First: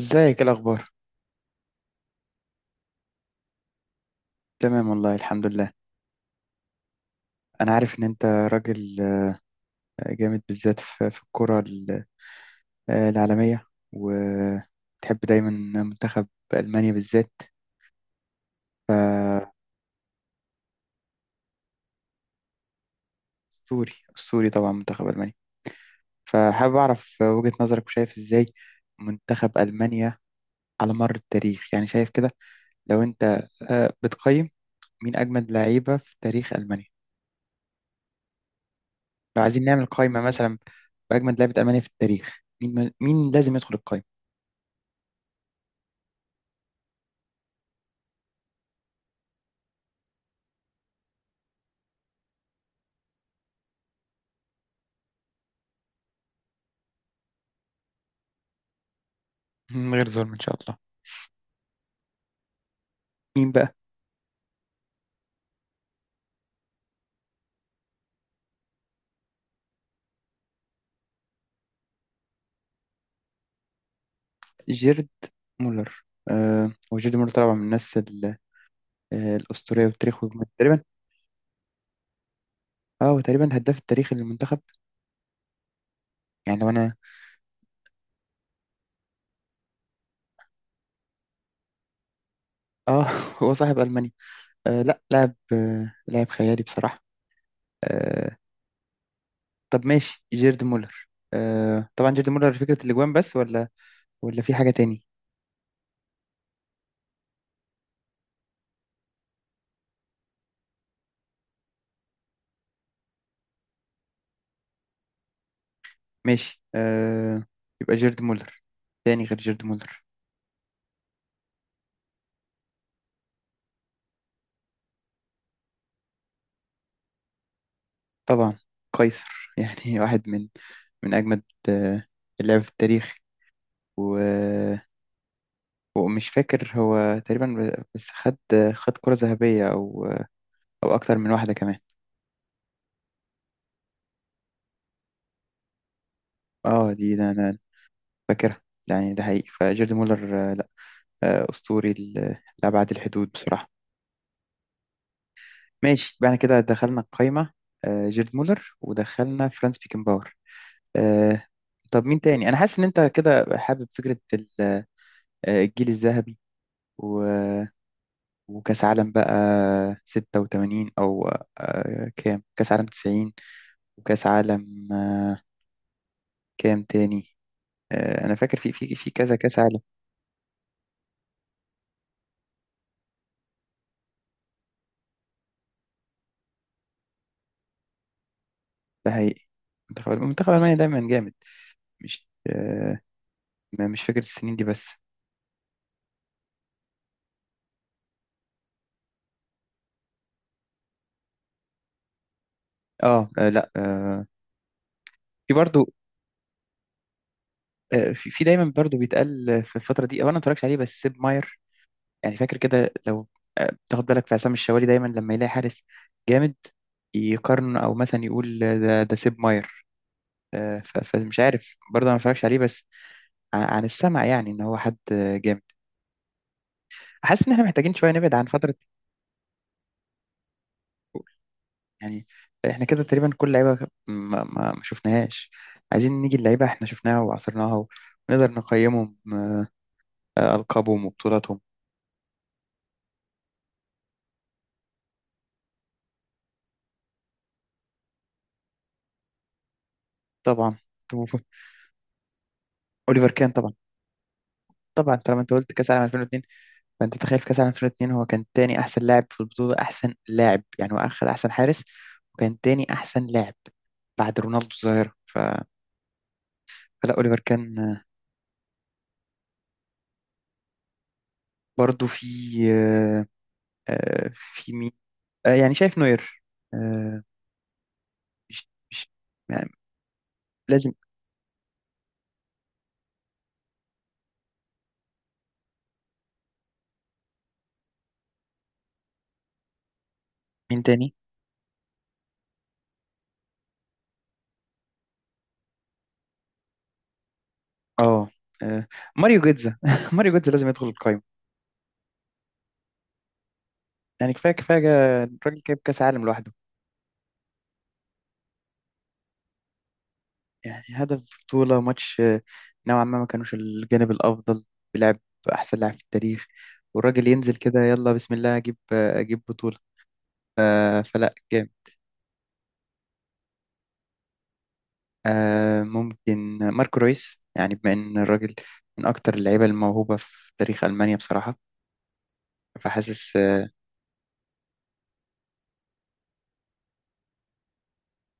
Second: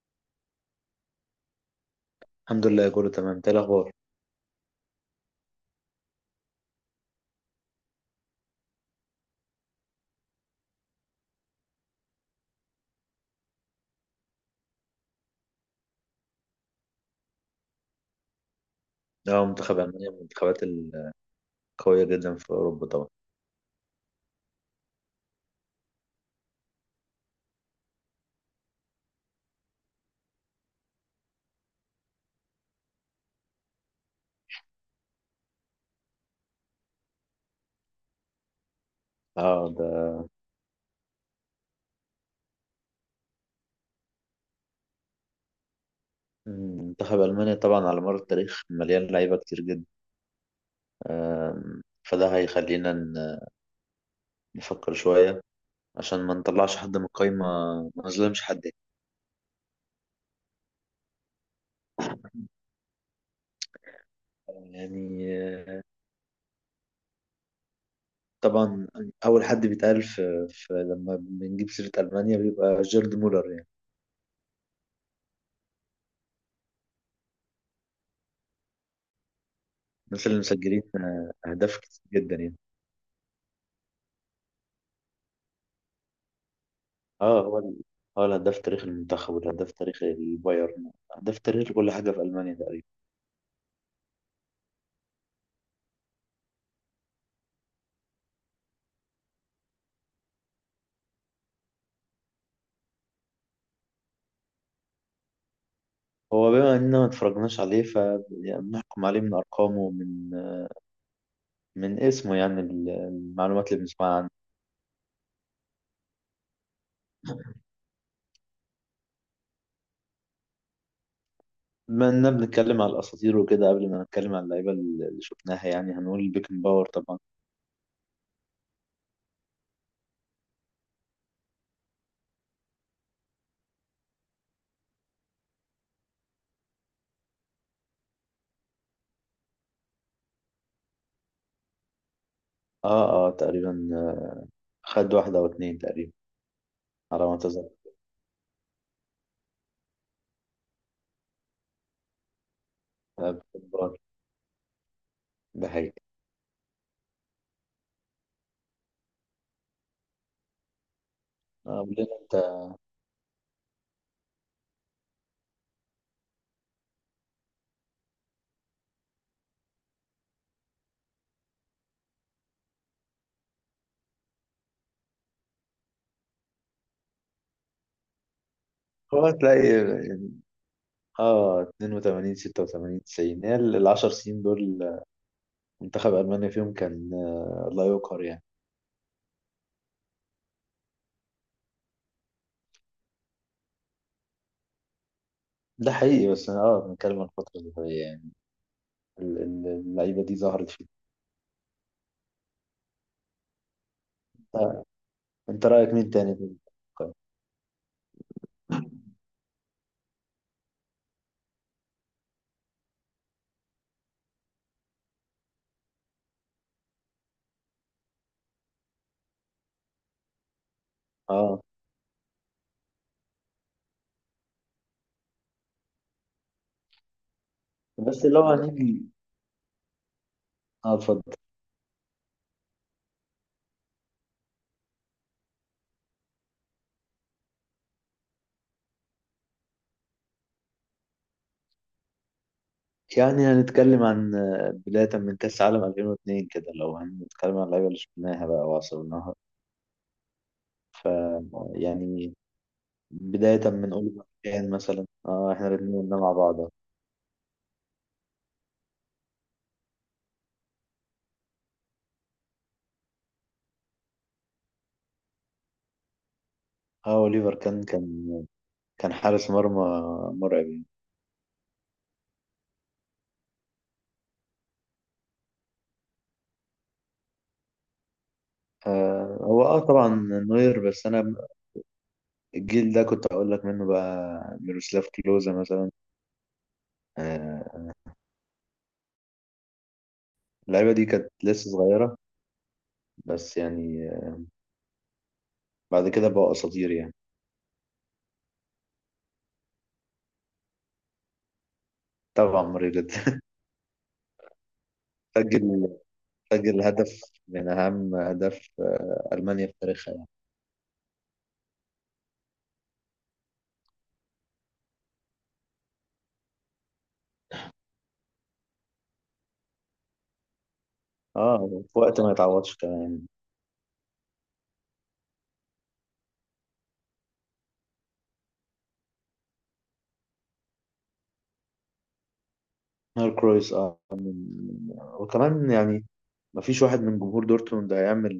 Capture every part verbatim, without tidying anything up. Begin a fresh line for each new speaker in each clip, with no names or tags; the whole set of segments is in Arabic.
ازيك؟ ايه الاخبار؟
الحمد لله كله تمام. ايه الاخبار؟
تمام والله، الحمد لله. انا عارف ان انت راجل آه، جامد، بالذات في في الكرة ال- آه، العالمية، وتحب دايما منتخب المانيا بالذات.
اه،
فاسطوري
منتخب المانيا من المنتخبات القويه جدا في اوروبا طبعا.
اسطوري طبعا، منتخب المانيا. فحابب اعرف وجهة نظرك، وشايف ازاي منتخب المانيا على مر التاريخ. يعني شايف كده، لو انت آه، بتقيم، مين اجمد لعيبة في تاريخ المانيا؟ لو عايزين
اه
نعمل
ده
قائمة مثلا باجمد لعيبة المانيا في التاريخ، مين مين لازم يدخل القائمة
مم، منتخب المانيا طبعا على مر التاريخ مليان لعيبه كتير جدا. آم، فده هيخلينا ن- نفكر شويه عشان ما نطلعش حد من القايمه، ما نظلمش حد.
من غير ظلم ان شاء الله؟ مين بقى؟
يعني آه، طبعا اول حد بيتقال في, في لما بنجيب سيره المانيا بيبقى جيرد مولر يعني.
جيرد مولر. آه، هو جيرد مولر طبعا من الناس ال- آه، الأسطورية، وتاريخه
مثلا
تقريبا.
مسجلين آه، اهداف كتير جدا يعني.
اه هو تقريبا هداف التاريخي للمنتخب. يعني لو انا،
اه هو ال- هو الهداف تاريخ المنتخب، والهداف تاريخ البايرن، هداف تاريخ كل حاجة في ألمانيا تقريبا.
اه، هو صاحب ألمانيا. آه، لا لاعب، آه لاعب خيالي بصراحة، آه. طب ماشي، جيرد مولر. آه، طبعا جيرد مولر فكرة الأجوان بس، ولا ولا في حاجة تاني؟
هو بما إننا ما اتفرجناش عليه فبنحكم عليه من أرقامه ومن من اسمه، يعني ال- المعلومات اللي بنسمعها عنه.
ماشي آه، يبقى جيرد مولر. تاني غير جيرد مولر؟
بما إننا بنتكلم على الأساطير وكده، قبل ما نتكلم على اللعيبة اللي شفناها، يعني هنقول بيكن باور طبعا.
طبعا، قيصر. يعني واحد من من أجمد آه اللعب في التاريخ. و ومش فاكر، هو تقريبا بس خد خد كرة ذهبية، أو أو أكتر من واحدة كمان.
اه اه تقريبا، آه، خد واحدة أو اتنين تقريبا
اه، دي
على
ده
ما
أنا
أتذكر.
فاكرها. يعني ده حقيقي، فجيرد مولر آه، لا آه، أسطوري ل- لأبعد الحدود
آه، بيكن
بصراحة.
باور ده حقيقي.
ماشي بعد كده، دخلنا القايمة آه، جيرد مولر، ودخلنا فرانس بيكنباور، آه.
آه، قبل
طب مين
انت،
تاني؟ أنا حاسس إن أنت كده حابب فكرة ال- آه، الجيل الذهبي و- وكأس عالم بقى ستة وتمانين، أو آه، كام؟ كأس عالم تسعين، وكأس عالم كام تاني؟ آه، انا فاكر في في في
هو
كذا كاس
هتلاقي
عالم.
اه اتنين وتمانين ستة وتمانين تسعين، هي ال عشر سنين دول منتخب ألمانيا فيهم كان آه، لا يقهر يعني.
ده حقيقي، منتخب منتخب المانيا دايما جامد، مش آه، ما- مش فاكر السنين دي بس.
ده حقيقي، بس أنا اه بنتكلم عن الفترة اللي هي يعني ال- ال- اللعيبة دي ظهرت فيه.
اه، آه، لا، آه،
آه،
في
أنت رأيك
برضو.
مين تاني في المنتخب؟
آه، في في دايما برضو بيتقال آه، في الفتره دي، او انا ما اتفرجش عليه بس، سيب ماير. يعني فاكر كده، لو آه، تاخد بالك في عصام الشوالي دايما لما يلاقي حارس جامد يقارن، او مثلا يقول آه، ده ده سيب ماير. آه، ف- فمش
اه،
عارف برضه، انا ما اتفرجش عليه بس ع- عن السمع، يعني ان هو حد آه، جامد. حاسس ان احنا محتاجين شويه
بس
نبعد
لو
عن فتره.
هنيجي، اه اتفضل.
يعني احنا كده تقريبا كل لعيبه ما, ما, ما شفناهاش، عايزين نيجي اللعيبه احنا شفناها وعصرناها ونقدر نقيمهم، آه، القابهم وبطولاتهم.
يعني هنتكلم عن آه، بداية من كأس عالم ألفين واتنين كده، لو هنتكلم عن اللعيبة اللي شفناها بقى وعصرناها.
طبعا.
ف
طب
يعني
اوليفر كان
بداية
طبعا.
من أوليفر كان مثلا،
طبعا طالما انت
اه احنا
قلت كاس
الاتنين
العالم
قلنا مع
ألفين واتنين،
بعض. اه،
فانت تخيل في كاس العالم ألفين واتنين هو كان تاني احسن لاعب في البطوله، احسن لاعب. يعني هو اخذ احسن حارس، وكان تاني احسن لاعب بعد رونالدو الظاهره. ف... فلا، اوليفر
أوليفر
كان،
كان
آه.
كان كان حارس مرمى مرعب.
برضو في آه، آه، في مين؟ آه، يعني شايف نوير. آه، مش مش
آه، هو
يعني،
اه طبعا نوير،
لازم.
بس انا الجيل ده كنت اقول لك منه بقى ميروسلاف كلوزا مثلا. آه،
مين
اللعيبه دي
تاني؟
كانت لسه صغيره، بس يعني آه، بعد كده بقوا اساطير يعني.
اه، آه، ماريو جيتزا. ماريو جيتزا لازم يدخل القايمة.
طبعا مريض.
يعني كفاية كفاية، جا- الراجل جايب
سجل
كأس عالم لوحده.
سجل هدف من اهم اهداف آه المانيا في تاريخها يعني.
يعني هدف بطولة ماتش، آه، نوعا ما، ما كانوش الجانب الأفضل، بيلعب أحسن لاعب في التاريخ، والراجل ينزل كده يلا بسم الله أجيب، آه، أجيب بطولة. آه، فلا،
اه،
جامد.
في وقت ما يتعوضش كمان.
آه، ممكن ماركو رويس، يعني بما إن الراجل من أكتر اللعيبة الموهوبة في تاريخ ألمانيا بصراحة.
نوير،
فحاسس اه،
كرويس، اه من- وكمان يعني ما فيش واحد من جمهور دورتموند هيعمل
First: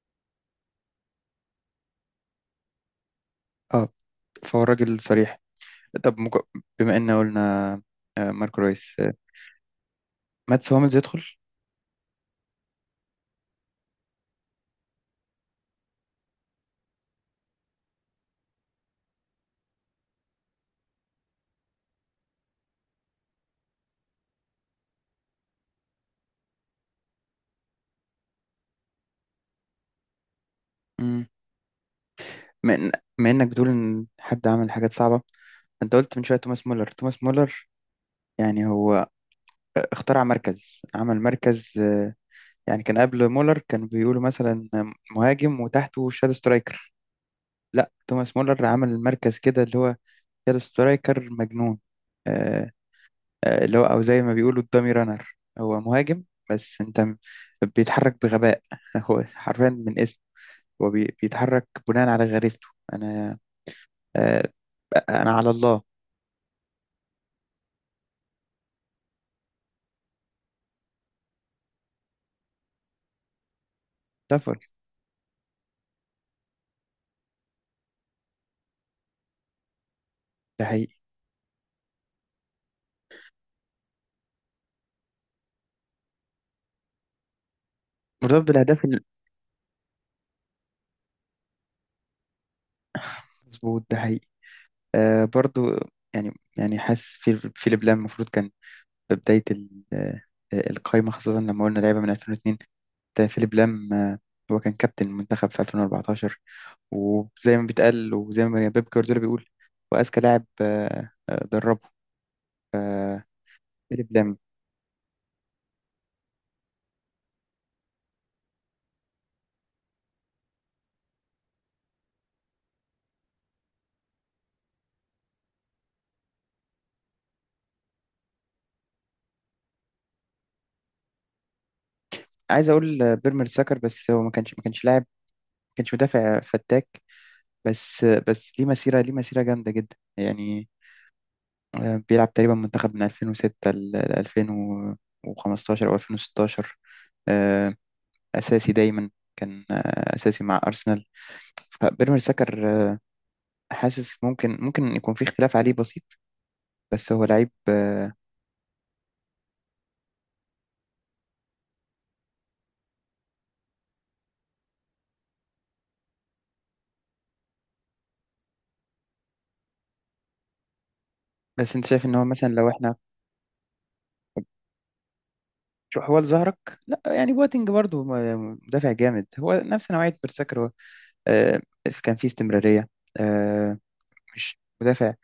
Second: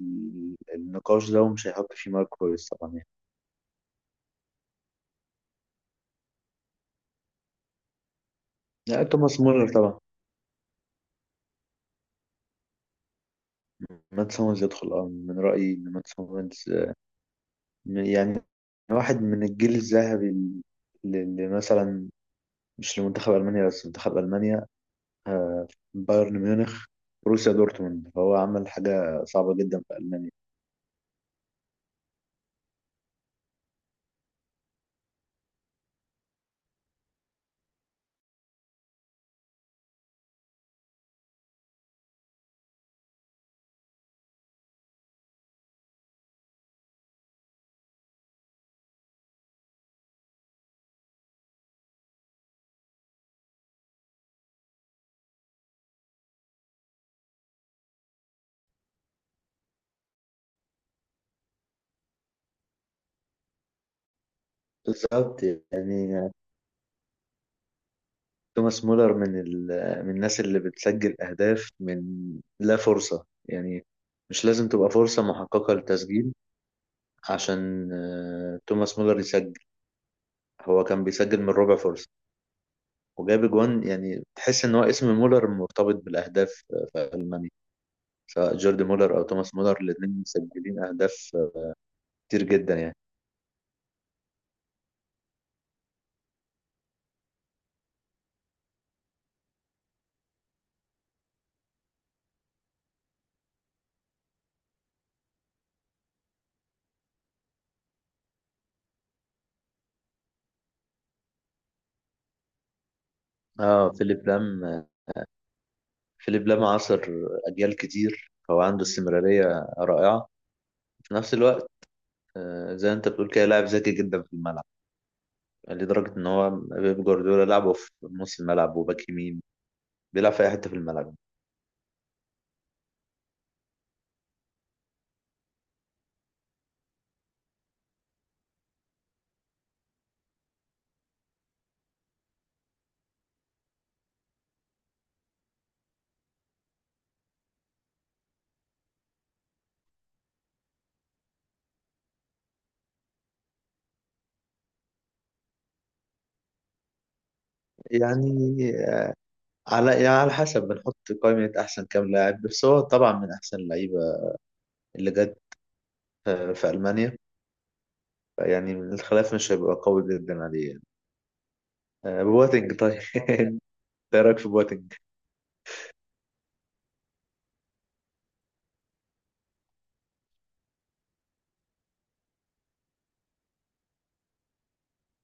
ال- النقاش ده ومش هيحط فيه مارك كويس طبعا يعني.
آه. فهو الراجل صريح. طب مك... بما ان قلنا آه، ماركو رويس
لا،
آه،
توماس مولر طبعا.
ماتس هوملز يدخل.
مات سومرز يدخل، اه من رأيي ان مات سومرز آه، يعني واحد من الجيل الذهبي اللي اللي مثلا مش لمنتخب ألمانيا بس، منتخب ألمانيا، آه، بايرن ميونخ، بروسيا دورتموند، فهو عمل حاجة صعبة جدا في ألمانيا.
مم. بما إن- بما انك بتقول ان حد عمل حاجات صعبه، انت قلت من شويه توماس مولر. توماس مولر يعني هو آه، اخترع مركز، عمل مركز، آه، يعني. كان قبل مولر كانوا بيقولوا مثلا مهاجم وتحته شادو سترايكر. لا، توماس مولر عمل مركز كده، اللي هو شادو سترايكر مجنون. آه، آه، اللي هو، او زي ما بيقولوا الدامي رانر، هو مهاجم بس انت م- بيتحرك بغباء. هو حرفيا من اسمه، هو بي- بيتحرك بناء على غريزته. انا آه، انا
بالظبط.
على الله.
يعني توماس مولر من ال... من الناس اللي بتسجل أهداف من لا فرصة يعني، مش
سفر.
لازم تبقى فرصة محققة للتسجيل عشان آه، توماس مولر يسجل.
ده
هو
حقيقي،
كان بيسجل من ربع فرصة، وجاب اجوان. يعني تحس ان هو اسم مولر مرتبط بالاهداف آه، في المانيا،
مرتبط
سواء
بالاهداف
جوردي
ال-
مولر او توماس مولر، الاثنين مسجلين اهداف آه، كتير جدا يعني.
مظبوط، ده حقيقي، آه، برضو. يعني يعني حاسس في في لبلان المفروض كان في بدايه ال- آه، القايمه، خاصه لما قلنا لعيبه من ألفين واتنين، ده فيليب لام. آه، هو كان كابتن المنتخب في ألفين واربعتاشر، وزي ما بيتقال وزي ما بيب جوارديولا بيقول، هو اذكى لاعب آه، آه، دربه، آه،
اه،
فيليب
فيليب
لام.
لام، آه، فيليب لام عاصر اجيال كتير، هو عنده استمراريه رائعه في نفس الوقت. آه، زي ما انت بتقول كده، لاعب ذكي جدا في الملعب لدرجه ان هو بيب جوارديولا لعبه في نص الملعب وباك يمين، بيلعب في اي حته في الملعب.
عايز اقول آه، بيرمر ساكر، بس هو ما كانش ما كانش لاعب، ما كانش مدافع فتاك، بس بس ليه مسيرة، ليه مسيرة جامدة جدا يعني. آه، بيلعب تقريبا منتخب من ألفين وستة ل ألفين وخمستاشر أو ألفين وستاشر. آه، أساسي دايما، كان آه، أساسي مع أرسنال. فبيراميد سكر، آه، حاسس ممكن ممكن يكون في اختلاف عليه بسيط، بس هو لعيب، آه.
يعني آه، على يعني على حسب بنحط قائمه احسن كام لاعب، بس هو طبعا من احسن اللعيبه اللي جت آه، في ألمانيا. يعني الخلاف مش هيبقى قوي جدا عليه يعني.
بس أنت شايف إن
آه،
هو مثلا، لو
بواتينج
إحنا،
طيب، ايه رأيك في بواتينج؟
شو حوال ظهرك. لا يعني، بواتينج برضو م- مدافع جامد، هو نفس نوعية بيرساكر. هو آه، كان فيه استمرارية، آه، مش مدافع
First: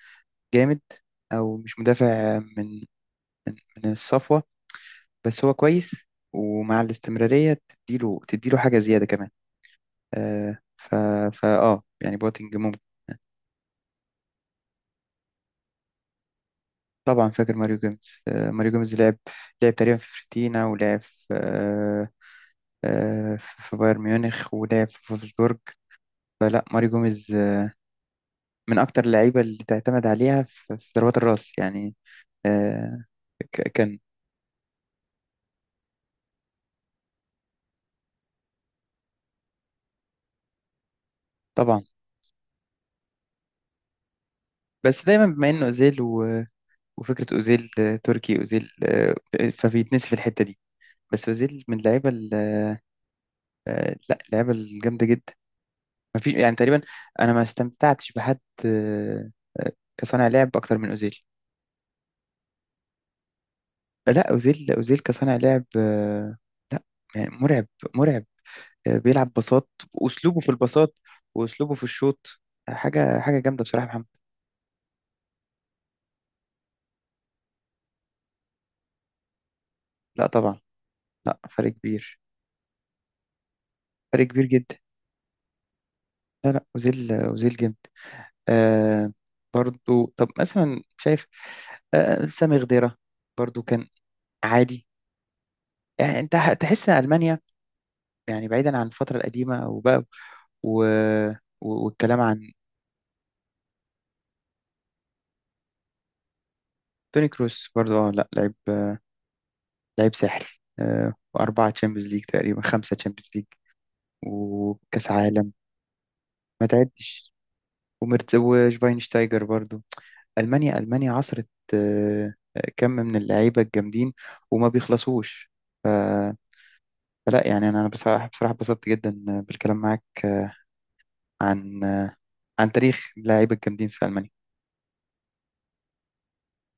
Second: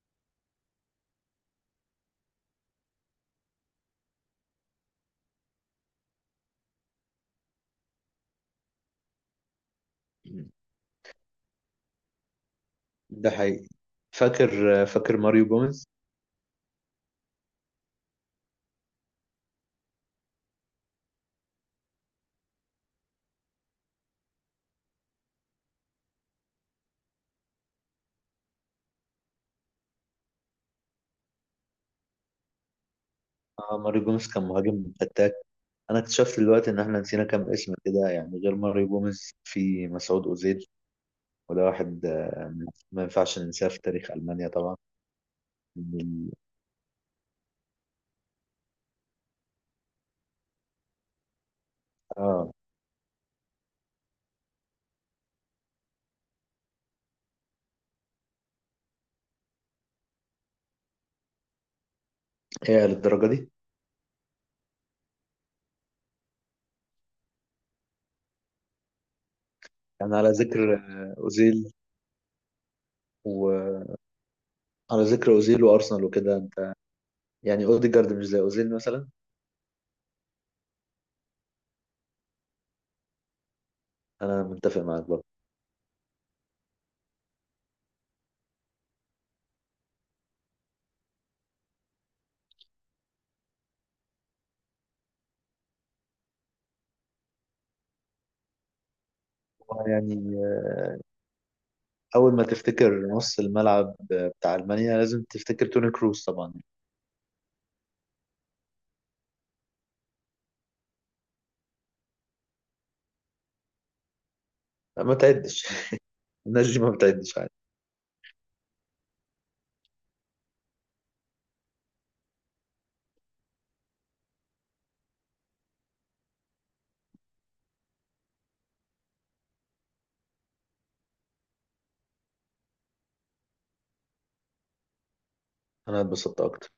جامد، او مش مدافع من من من الصفوه، بس هو كويس. ومع الاستمراريه تديله تديله حاجه زياده كمان، آه. ف فا اه يعني بوتنج ممكن.
ده حقيقي. فاكر آه، فاكر ماريو جوميز؟
طبعا فاكر ماريو جيمس. آه ماريو جيمس لعب، لعب تقريبا في فيورنتينا، ولعب في آه آه في بايرن ميونخ، ولعب في فولفسبورج. فلا، ماريو جيمس آه، من اكتر اللعيبه اللي تعتمد عليها في في ضربات الراس يعني، آه، ك-
اه،
كان.
ماريو جوميز كان مهاجم فتاك. انا اكتشفت دلوقتي ان احنا نسينا كام اسم كده، يعني غير ماريو جوميز في مسعود اوزيل، وده
طبعا
واحد آه، ما ينفعش ننساه في تاريخ ألمانيا طبعا.
بس دايما بما انه اوزيل.
من-
وفكرة أوزيل، آه، تركي أوزيل، آه، فبيتنسي في الحتة دي. بس أوزيل من اللعيبة ال-
اه،
آه، لا اللعيبة الجامدة جدا. ما في يعني، تقريبا أنا ما استمتعتش بحد آه، آه، كصانع لعب أكتر من أوزيل.
هي للدرجة دي؟
لا، أوزيل. أوزيل كصانع لعب، آه، لا يعني، مرعب، مرعب. آه، بيلعب بساط،
يعني على
وأسلوبه في
ذكر
البساط
آه، اوزيل،
وأسلوبه في الشوط حاجة، حاجة جامدة بصراحة يا
وعلى
محمد.
ذكر اوزيل وارسنال وكده انت، يعني اوديجارد مش زي اوزيل مثلا.
لا طبعا، لا فرق كبير فرق
انا
كبير جدا.
متفق معاك برضه.
لا لا، أوزيل، آه، أوزيل جامد، آه. برضو، طب مثلا شايف آه سامي غديرة برضو، كان عادي. يعني انت ح- تحس ان المانيا، يعني بعيدا عن الفتره القديمه وبقى،
يعني
و... و... والكلام
أول ما
عن
تفتكر نص الملعب بتاع ألمانيا لازم تفتكر توني كروس طبعا.
توني كروس برضو. اه لا، لعيب، لعيب ساحر، آه، واربعه تشامبيونز ليج، تقريبا خمسه تشامبيونز ليج، وكاس
ما
عالم.
تعدش.
ما
الناس دي ما
تعدش.
بتعدش عادي.
ومرت... وشفاينشتايجر برضو. المانيا، المانيا عصرت آه كم من اللعيبه الجامدين، وما بيخلصوش. فلا يعني، انا أنا بصراحه، بصراحه اتبسطت جدا بالكلام معاك عن عن تاريخ اللاعيبه الجامدين في المانيا.
أنا اتبسطت أكتر.